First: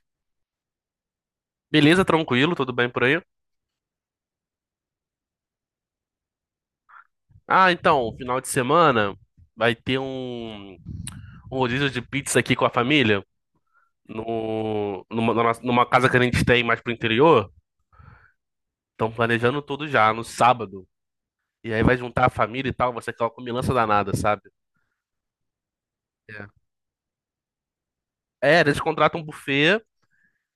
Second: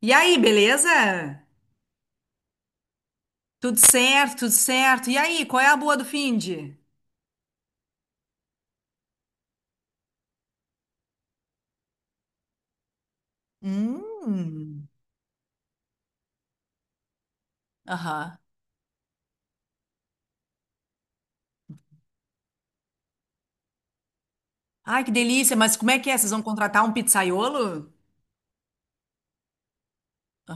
E aí, beleza? Beleza, tranquilo, tudo bem por aí? Tudo certo, tudo certo. E aí, qual é a boa do finde? Ah, então, final de semana vai ter um rodízio de pizza aqui com a família, Hum. no, numa, na numa casa que a gente tem mais pro interior. Aham. Estão planejando tudo já, no sábado. E aí vai juntar a família e tal, vai ser aquela comilança danada, sabe? Ai, que delícia, mas como é que é? Vocês vão É, contratar um pizzaiolo? é, eles contratam um buffet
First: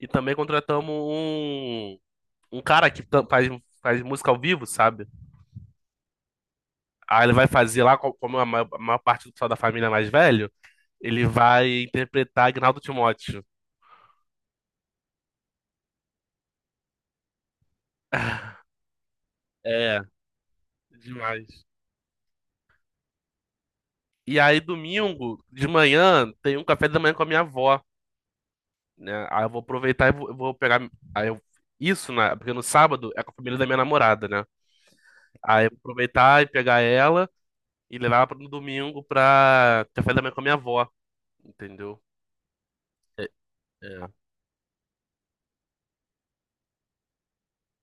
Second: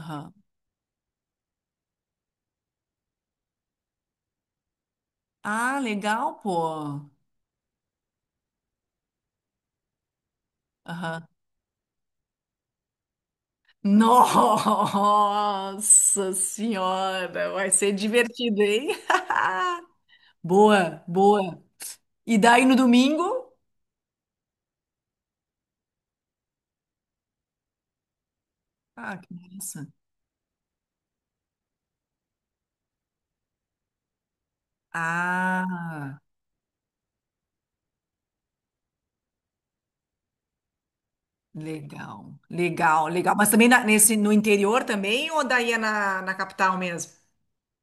e também contratamos um cara que faz música ao vivo, sabe? Ah, legal, pô. Aí ele vai fazer lá, como a maior parte do pessoal da família é mais velho, ele Aham. vai interpretar Agnaldo Timóteo. Nossa senhora, vai ser divertido, hein? É. Boa, boa. Demais. E daí no domingo? E aí, domingo de manhã, tem um café da manhã com a minha avó, Ah, né? que Aí eu vou massa. aproveitar e eu vou pegar. Aí eu, isso, né? Porque no sábado é com a família da minha namorada, né? Aí eu vou Ah. aproveitar e pegar ela e levar ela no domingo pra café da manhã com a minha avó, entendeu? Legal, legal, É, legal. Mas também é. nesse, no interior também ou daí é na capital mesmo?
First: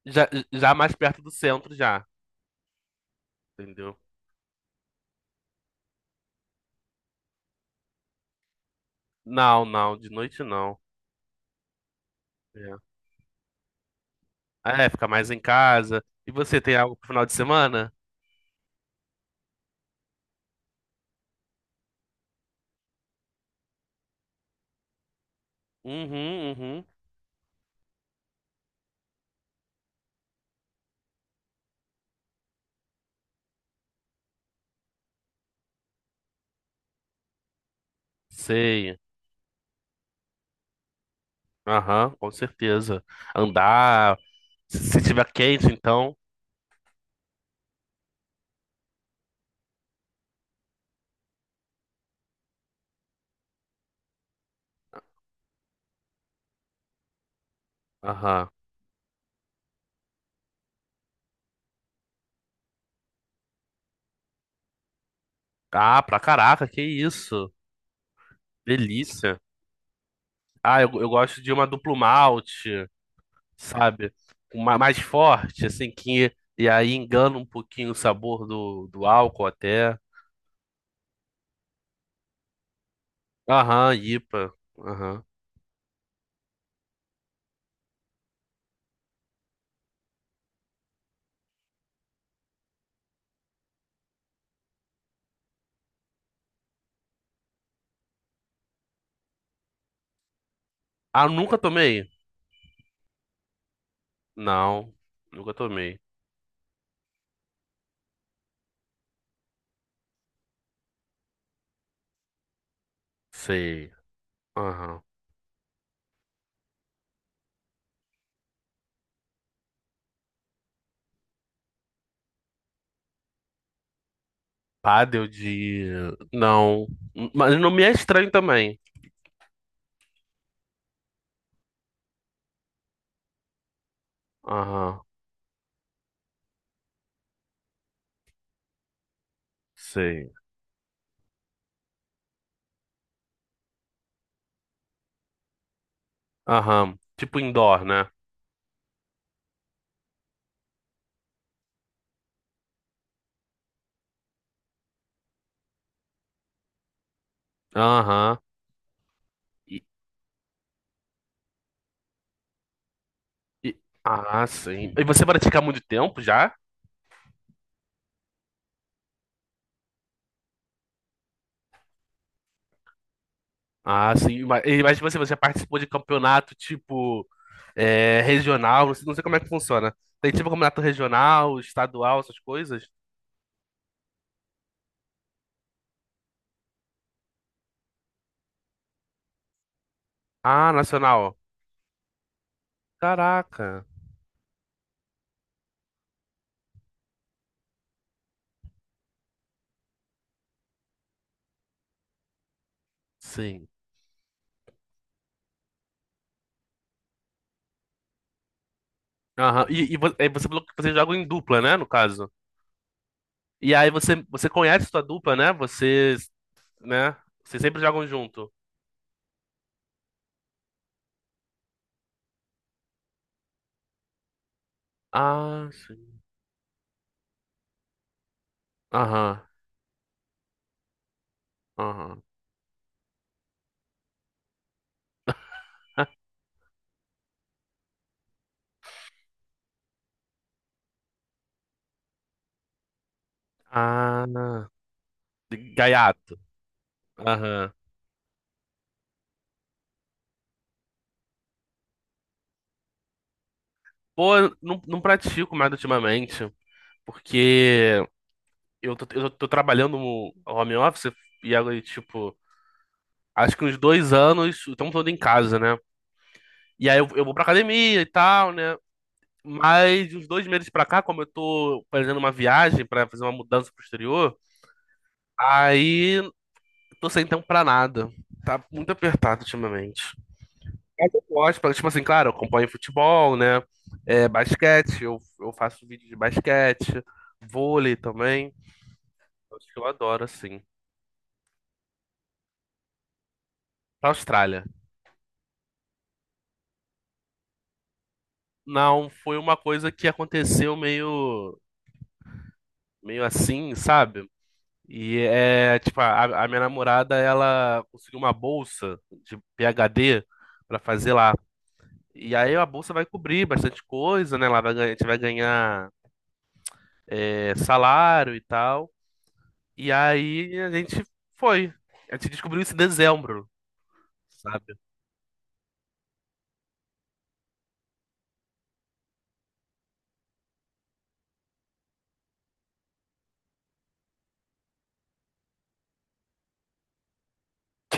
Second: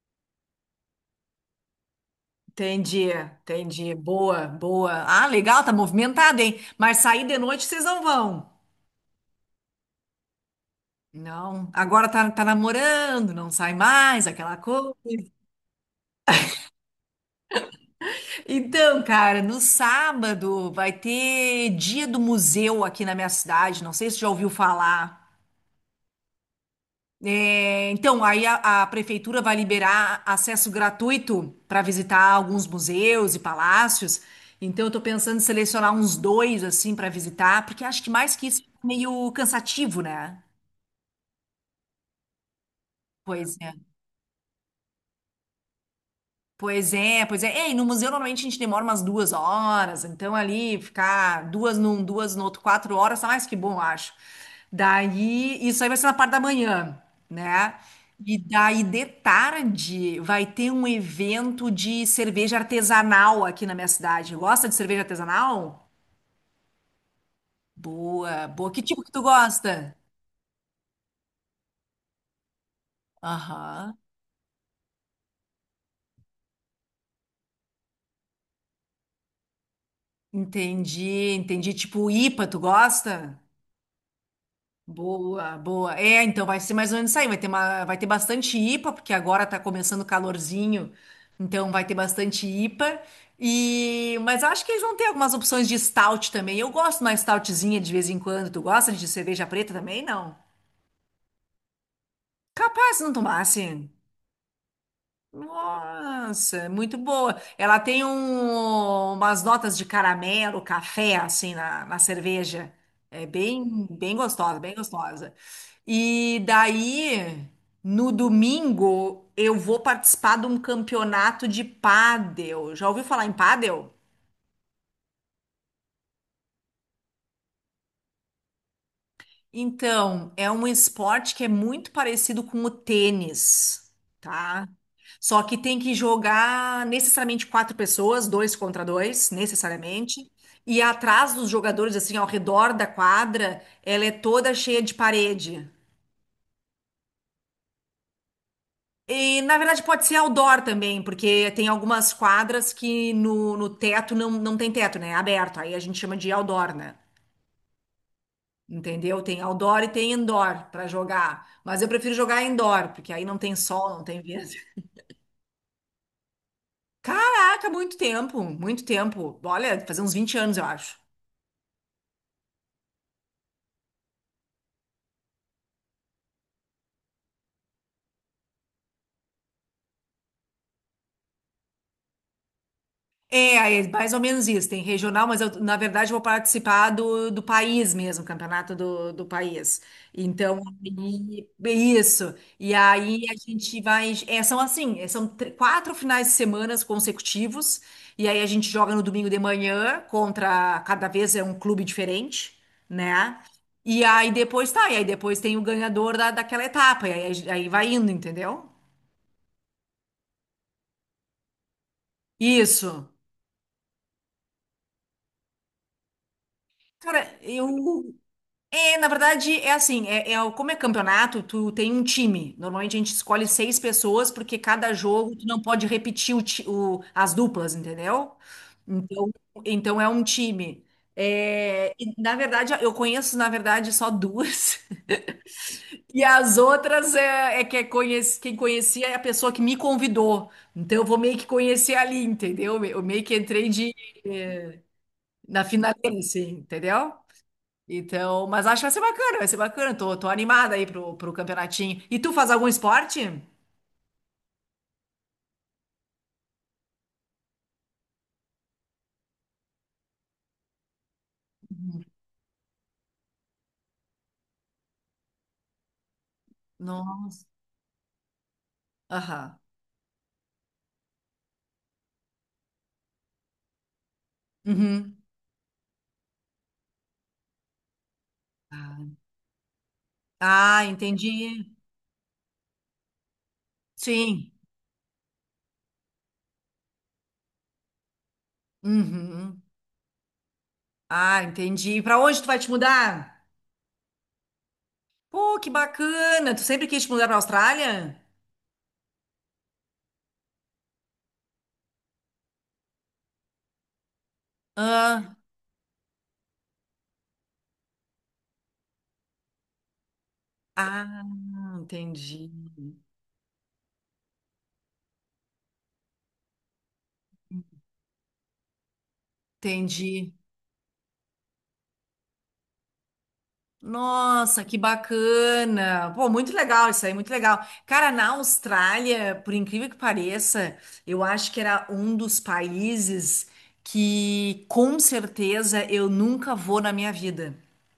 Já, já mais perto do centro, já, Entendi, entendi. entendeu? Boa, boa. Ah, legal, tá movimentado, hein? Mas sair de noite vocês não vão. Não, não, de noite não. Não, agora tá É, namorando, não sai mais, aquela ah, é coisa. ficar mais em casa. E você tem algo pro final de semana? Então, cara, no sábado vai ter dia do museu aqui na minha cidade. Não sei se você já ouviu falar. Uhum, uhum. É, então, aí a prefeitura vai liberar acesso gratuito para visitar alguns museus e palácios. Então, eu estou pensando em selecionar uns dois assim para visitar, porque acho que mais que isso é Sei. meio cansativo, né? Aham, com certeza. Pois é. Andar, se tiver quente, então. Pois é, pois é. É, e no museu normalmente a gente demora umas 2 horas, então ali ficar duas num, duas no outro, 4 horas, tá mais que bom, eu acho. Daí, isso aí vai ser na parte da manhã, né? E Aham. daí de tarde vai ter um evento de cerveja artesanal aqui na minha cidade. Gosta de cerveja artesanal? Ah, pra caraca, que isso. Boa, boa. Que tipo que tu Delícia. gosta? Ah, eu gosto de uma duplo malte, Aham. sabe? Uma mais forte, assim, que. E aí engana um pouquinho o sabor do, do álcool até. Entendi, entendi. Tipo IPA, tu gosta? Aham, IPA. Aham. Boa, boa. É, então vai ser mais ou menos isso aí. Vai ter bastante IPA, porque agora tá começando o calorzinho, então vai ter bastante IPA. E, mas acho que eles vão ter algumas opções de stout também. Eu gosto de uma stoutzinha de vez em quando. Tu gosta de cerveja preta também? Não. Ah, nunca tomei? Capaz se não tomasse. Não, nunca tomei. Nossa, muito boa. Ela tem umas notas de caramelo, café, assim, na cerveja. É bem, Sei. bem gostosa, bem Aham. gostosa. E daí, no domingo, eu vou participar de um campeonato de pádel. Já ouviu falar em pádel? Pádel de. Não. Mas não me é estranho também. Então, é um esporte que é muito parecido com o tênis, tá? Aham, Só que tem que jogar necessariamente quatro pessoas, dois contra dois, necessariamente. sei. E atrás dos jogadores, assim, ao redor da quadra, ela é toda cheia de parede. Aham. Tipo indoor, né? E, na verdade, pode ser outdoor também, porque tem algumas quadras que no teto não tem teto, né? É aberto. Aí a gente chama de outdoor, né? Aham. Entendeu? Tem outdoor E, e tem indoor para jogar. Mas eu prefiro jogar indoor, porque aí não tem e- sol, não tem Ah, vento. sim. E você pratica há muito tempo já? Caraca, muito tempo, muito tempo. Olha, fazer uns 20 anos, eu acho. Ah, sim. Mas, mas você participou de campeonato tipo é, regional? Não sei, não sei como é que funciona. Tem tipo campeonato regional, estadual, essas coisas? É mais ou menos isso. Tem regional, mas eu, na verdade, vou participar do país mesmo, campeonato do país. Então, Ah, nacional. Isso. E aí a gente Caraca. vai. É, são assim, 4 finais de semana consecutivos. E aí a gente joga no domingo de manhã contra. Cada vez é um clube diferente, né? Sim. E aí depois tá. E aí depois tem o ganhador daquela etapa. E aí vai indo, entendeu? Aham. E, e você falou que você joga em dupla, né? No caso. Isso. E aí você conhece sua dupla, né? Vocês, né? Cara, Vocês eu. sempre jogam junto. É, na verdade, é assim, como é campeonato, tu tem um time. Normalmente a gente escolhe seis pessoas, porque cada jogo tu não Ah, pode sim. repetir as duplas, entendeu? Então, Aham. então é um time. É, e, Aham. na verdade, eu conheço, na verdade, só duas. E as outras é que é conhece, quem conhecia é a pessoa que me convidou. Então eu vou meio que conhecer ali, entendeu? Eu meio que entrei Ah, na finaleira, gaiato. assim, entendeu? Aham. Então, mas acho que vai ser bacana, vai ser bacana. Tô animada aí pro campeonatinho. E tu faz algum esporte? Pô, eu não, não pratico mais ultimamente, porque eu tô trabalhando no home office e agora, tipo, acho que uns dois anos, o tempo todo em casa, né? E aí eu vou pra Nossa. academia e tal, né? Aham. Mas de uns dois meses pra cá, como eu tô fazendo uma viagem pra fazer uma mudança pro exterior, Uhum. aí tô sem tempo pra nada. Tá muito Ah, apertado ultimamente. ah, Mas eu gosto, entendi. porque, tipo assim, claro, eu acompanho futebol, né? É, Sim. basquete, eu faço vídeo de basquete, vôlei também. Uhum. Acho que eu adoro, assim. Ah, entendi. Pra onde tu vai te mudar? Pra Austrália. Pô, que bacana. Tu sempre quis te mudar pra Austrália? Não, foi uma coisa que aconteceu meio, meio assim, sabe? E Ah, é, tipo, a minha namorada, ela conseguiu uma bolsa de PhD pra fazer ah, lá. E entendi. aí a bolsa vai cobrir bastante coisa, né? Ela vai ganhar, a gente vai ganhar, é, salário e tal. E Entendi. aí a gente foi. A gente descobriu isso em dezembro, Nossa, sabe? que bacana! Pô, muito legal isso aí, muito legal. Cara, na Austrália, por incrível que pareça, eu acho que era um dos países que com certeza eu nunca vou na minha vida.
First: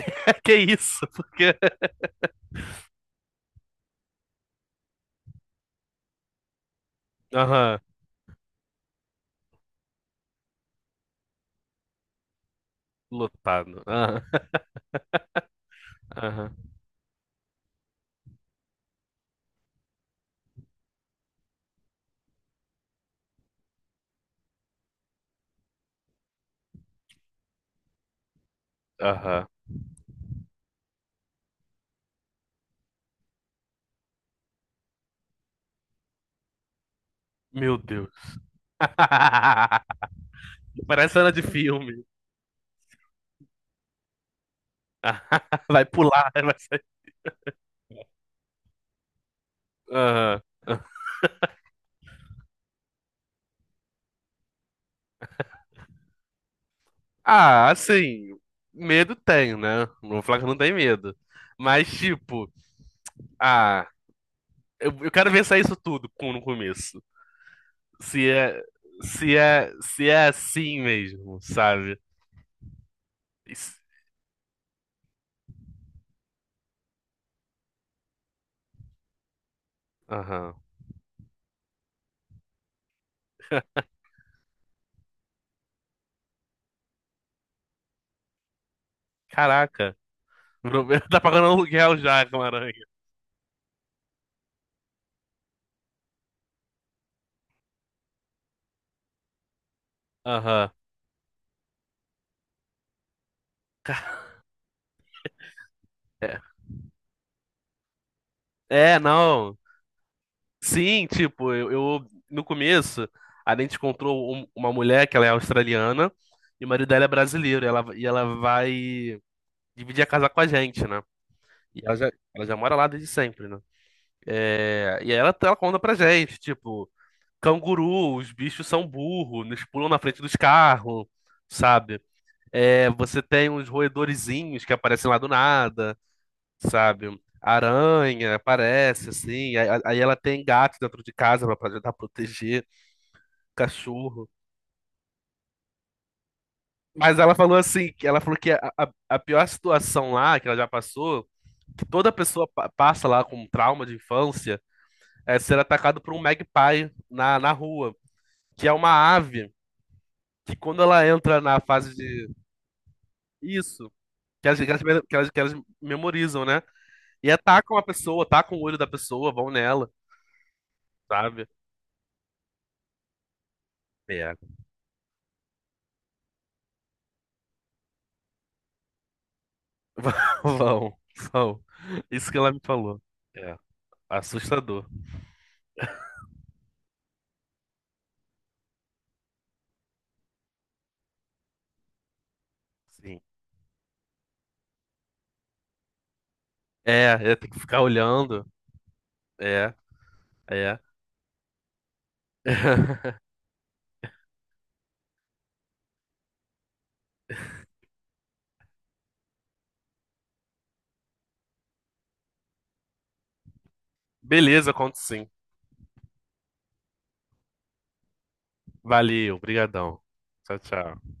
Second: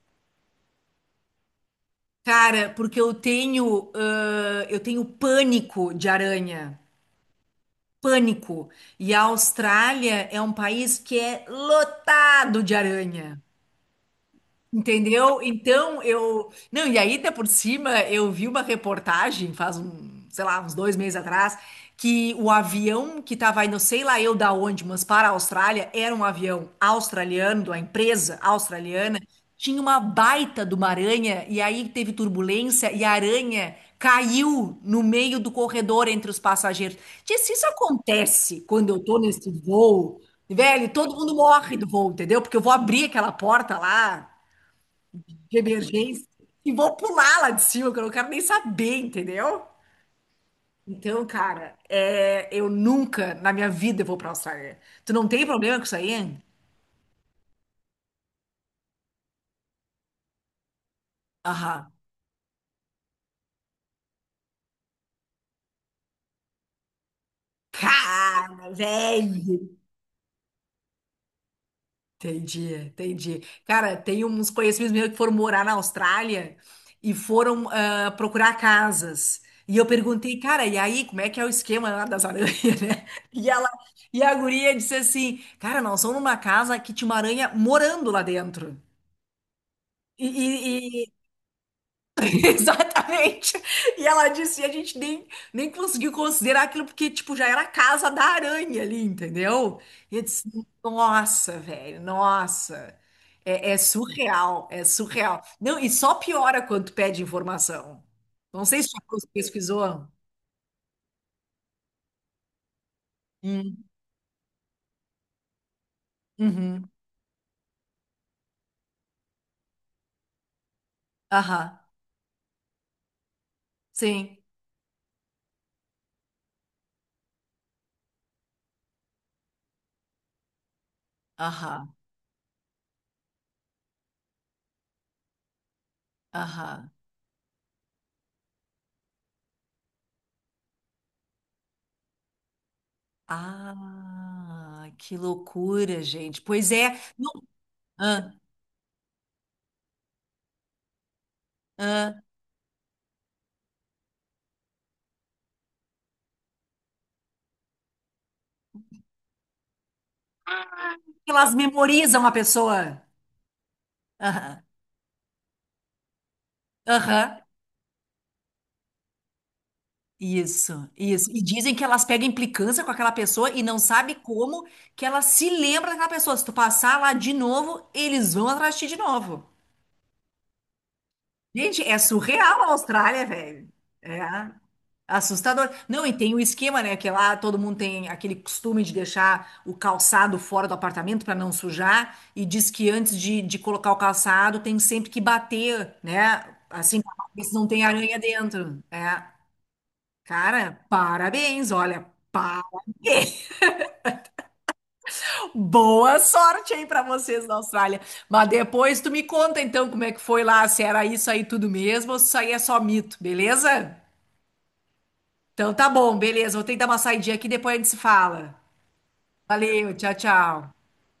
Que isso? Porque. Cara, porque eu tenho pânico de aranha. Aham, Pânico. E a Austrália é um país que é lotado de aranha. lotado. Aham, Entendeu? Então eu. aham, Não, e aí, até por cima, eu vi uma reportagem faz sei lá, uns 2 meses atrás, que o avião que estava indo, sei lá eu da onde, mas para a Austrália, era um avião australiano, de uma empresa australiana, aham. tinha uma baita de uma aranha, e aí teve turbulência, e a aranha caiu no meio do corredor entre os passageiros. Tia, se isso Meu Deus. acontece quando eu tô nesse voo, velho, todo Parece cena mundo de morre do filme. voo, entendeu? Porque eu vou abrir aquela porta lá de Vai emergência pular, vai e sair. vou pular lá de cima, que eu não quero nem saber, entendeu? Aham. Então, cara, é, eu nunca na minha vida vou pra Austrália. Tu não tem problema com isso aí? Ah, assim, medo tem, né? Não vou falar que não tem medo. Mas, Aham. tipo, ah, eu quero ver sair isso tudo no começo. Se é, Cara, velho. Se é assim mesmo, sabe? Entendi, entendi. Isso- Cara, tem uns conhecidos meus que foram morar na Austrália e foram procurar casas. E eu perguntei, aham. cara, e aí, como é que é o esquema lá das aranhas, né? E ela, e a guria disse assim, cara, nós somos numa casa que tinha uma aranha morando lá dentro. Caraca. E, e- e- Tá pagando aluguel já, Homem-Aranha. Exatamente. E ela disse, e a gente nem conseguiu considerar aquilo porque, tipo, já era a casa da aranha ali, entendeu? E eu disse, Aham. nossa, velho, nossa. É Ca- surreal, é surreal. Não, e só É, piora quando tu pede informação. Não sei se é, você não. pesquisou. Sim, tipo, no começo, a gente Hum, encontrou uma mulher que ela é australiana e o marido uhum, dela é brasileiro. E ela vai dividir a casa com a gente, né? aham, E ela já mora lá desde sempre, né? sim, É, e aí ela conta pra gente, tipo, canguru, os bichos são burros, eles pulam na frente dos carros, aham, sabe? É, você tem uns roedorzinhos que aparecem lá do nada. aham. Sabe? Aranha aparece, assim. Aí ela tem gato dentro de casa pra tentar proteger, cachorro. Ah, que loucura, gente. Pois é. Mas Não, ela falou assim, que ela ah, falou que a pior situação lá que ela já passou, que toda ah. pessoa passa lá com trauma de infância, é ser atacado por um magpie na rua, que é uma ave que quando ela entra Elas na fase memorizam de a pessoa. isso, que elas, Aham. que elas, que elas memorizam, né? E Aham. atacam a pessoa, atacam o olho da pessoa, vão nela, Isso, isso. E sabe? dizem que elas pegam implicância com aquela pessoa e não sabe É, como que ela se lembra daquela pessoa. Se tu passar lá de novo, eles vão atrás de ti de novo. vão, vão. Gente, é Isso que ela me surreal a falou. Austrália, É, velho. É assustador. assustador. Não, e tem o esquema, né? Que é lá todo mundo tem aquele costume de deixar o calçado fora do apartamento para não sujar. E diz que antes Sim. de colocar o calçado tem sempre que bater, né? Assim, É, pra é, ver tem se que não ficar tem aranha olhando. dentro. É. É, é. Cara, parabéns, olha. Parabéns. Boa sorte aí para vocês na Austrália. Mas depois tu me conta então como é que foi lá, se era isso aí tudo mesmo ou se isso aí é só mito, beleza? Beleza, conto sim. Então tá bom, beleza. Vou tentar uma saidinha aqui, depois a gente se fala. Valeu, Valeu, brigadão. tchau, Tchau, tchau. tchau.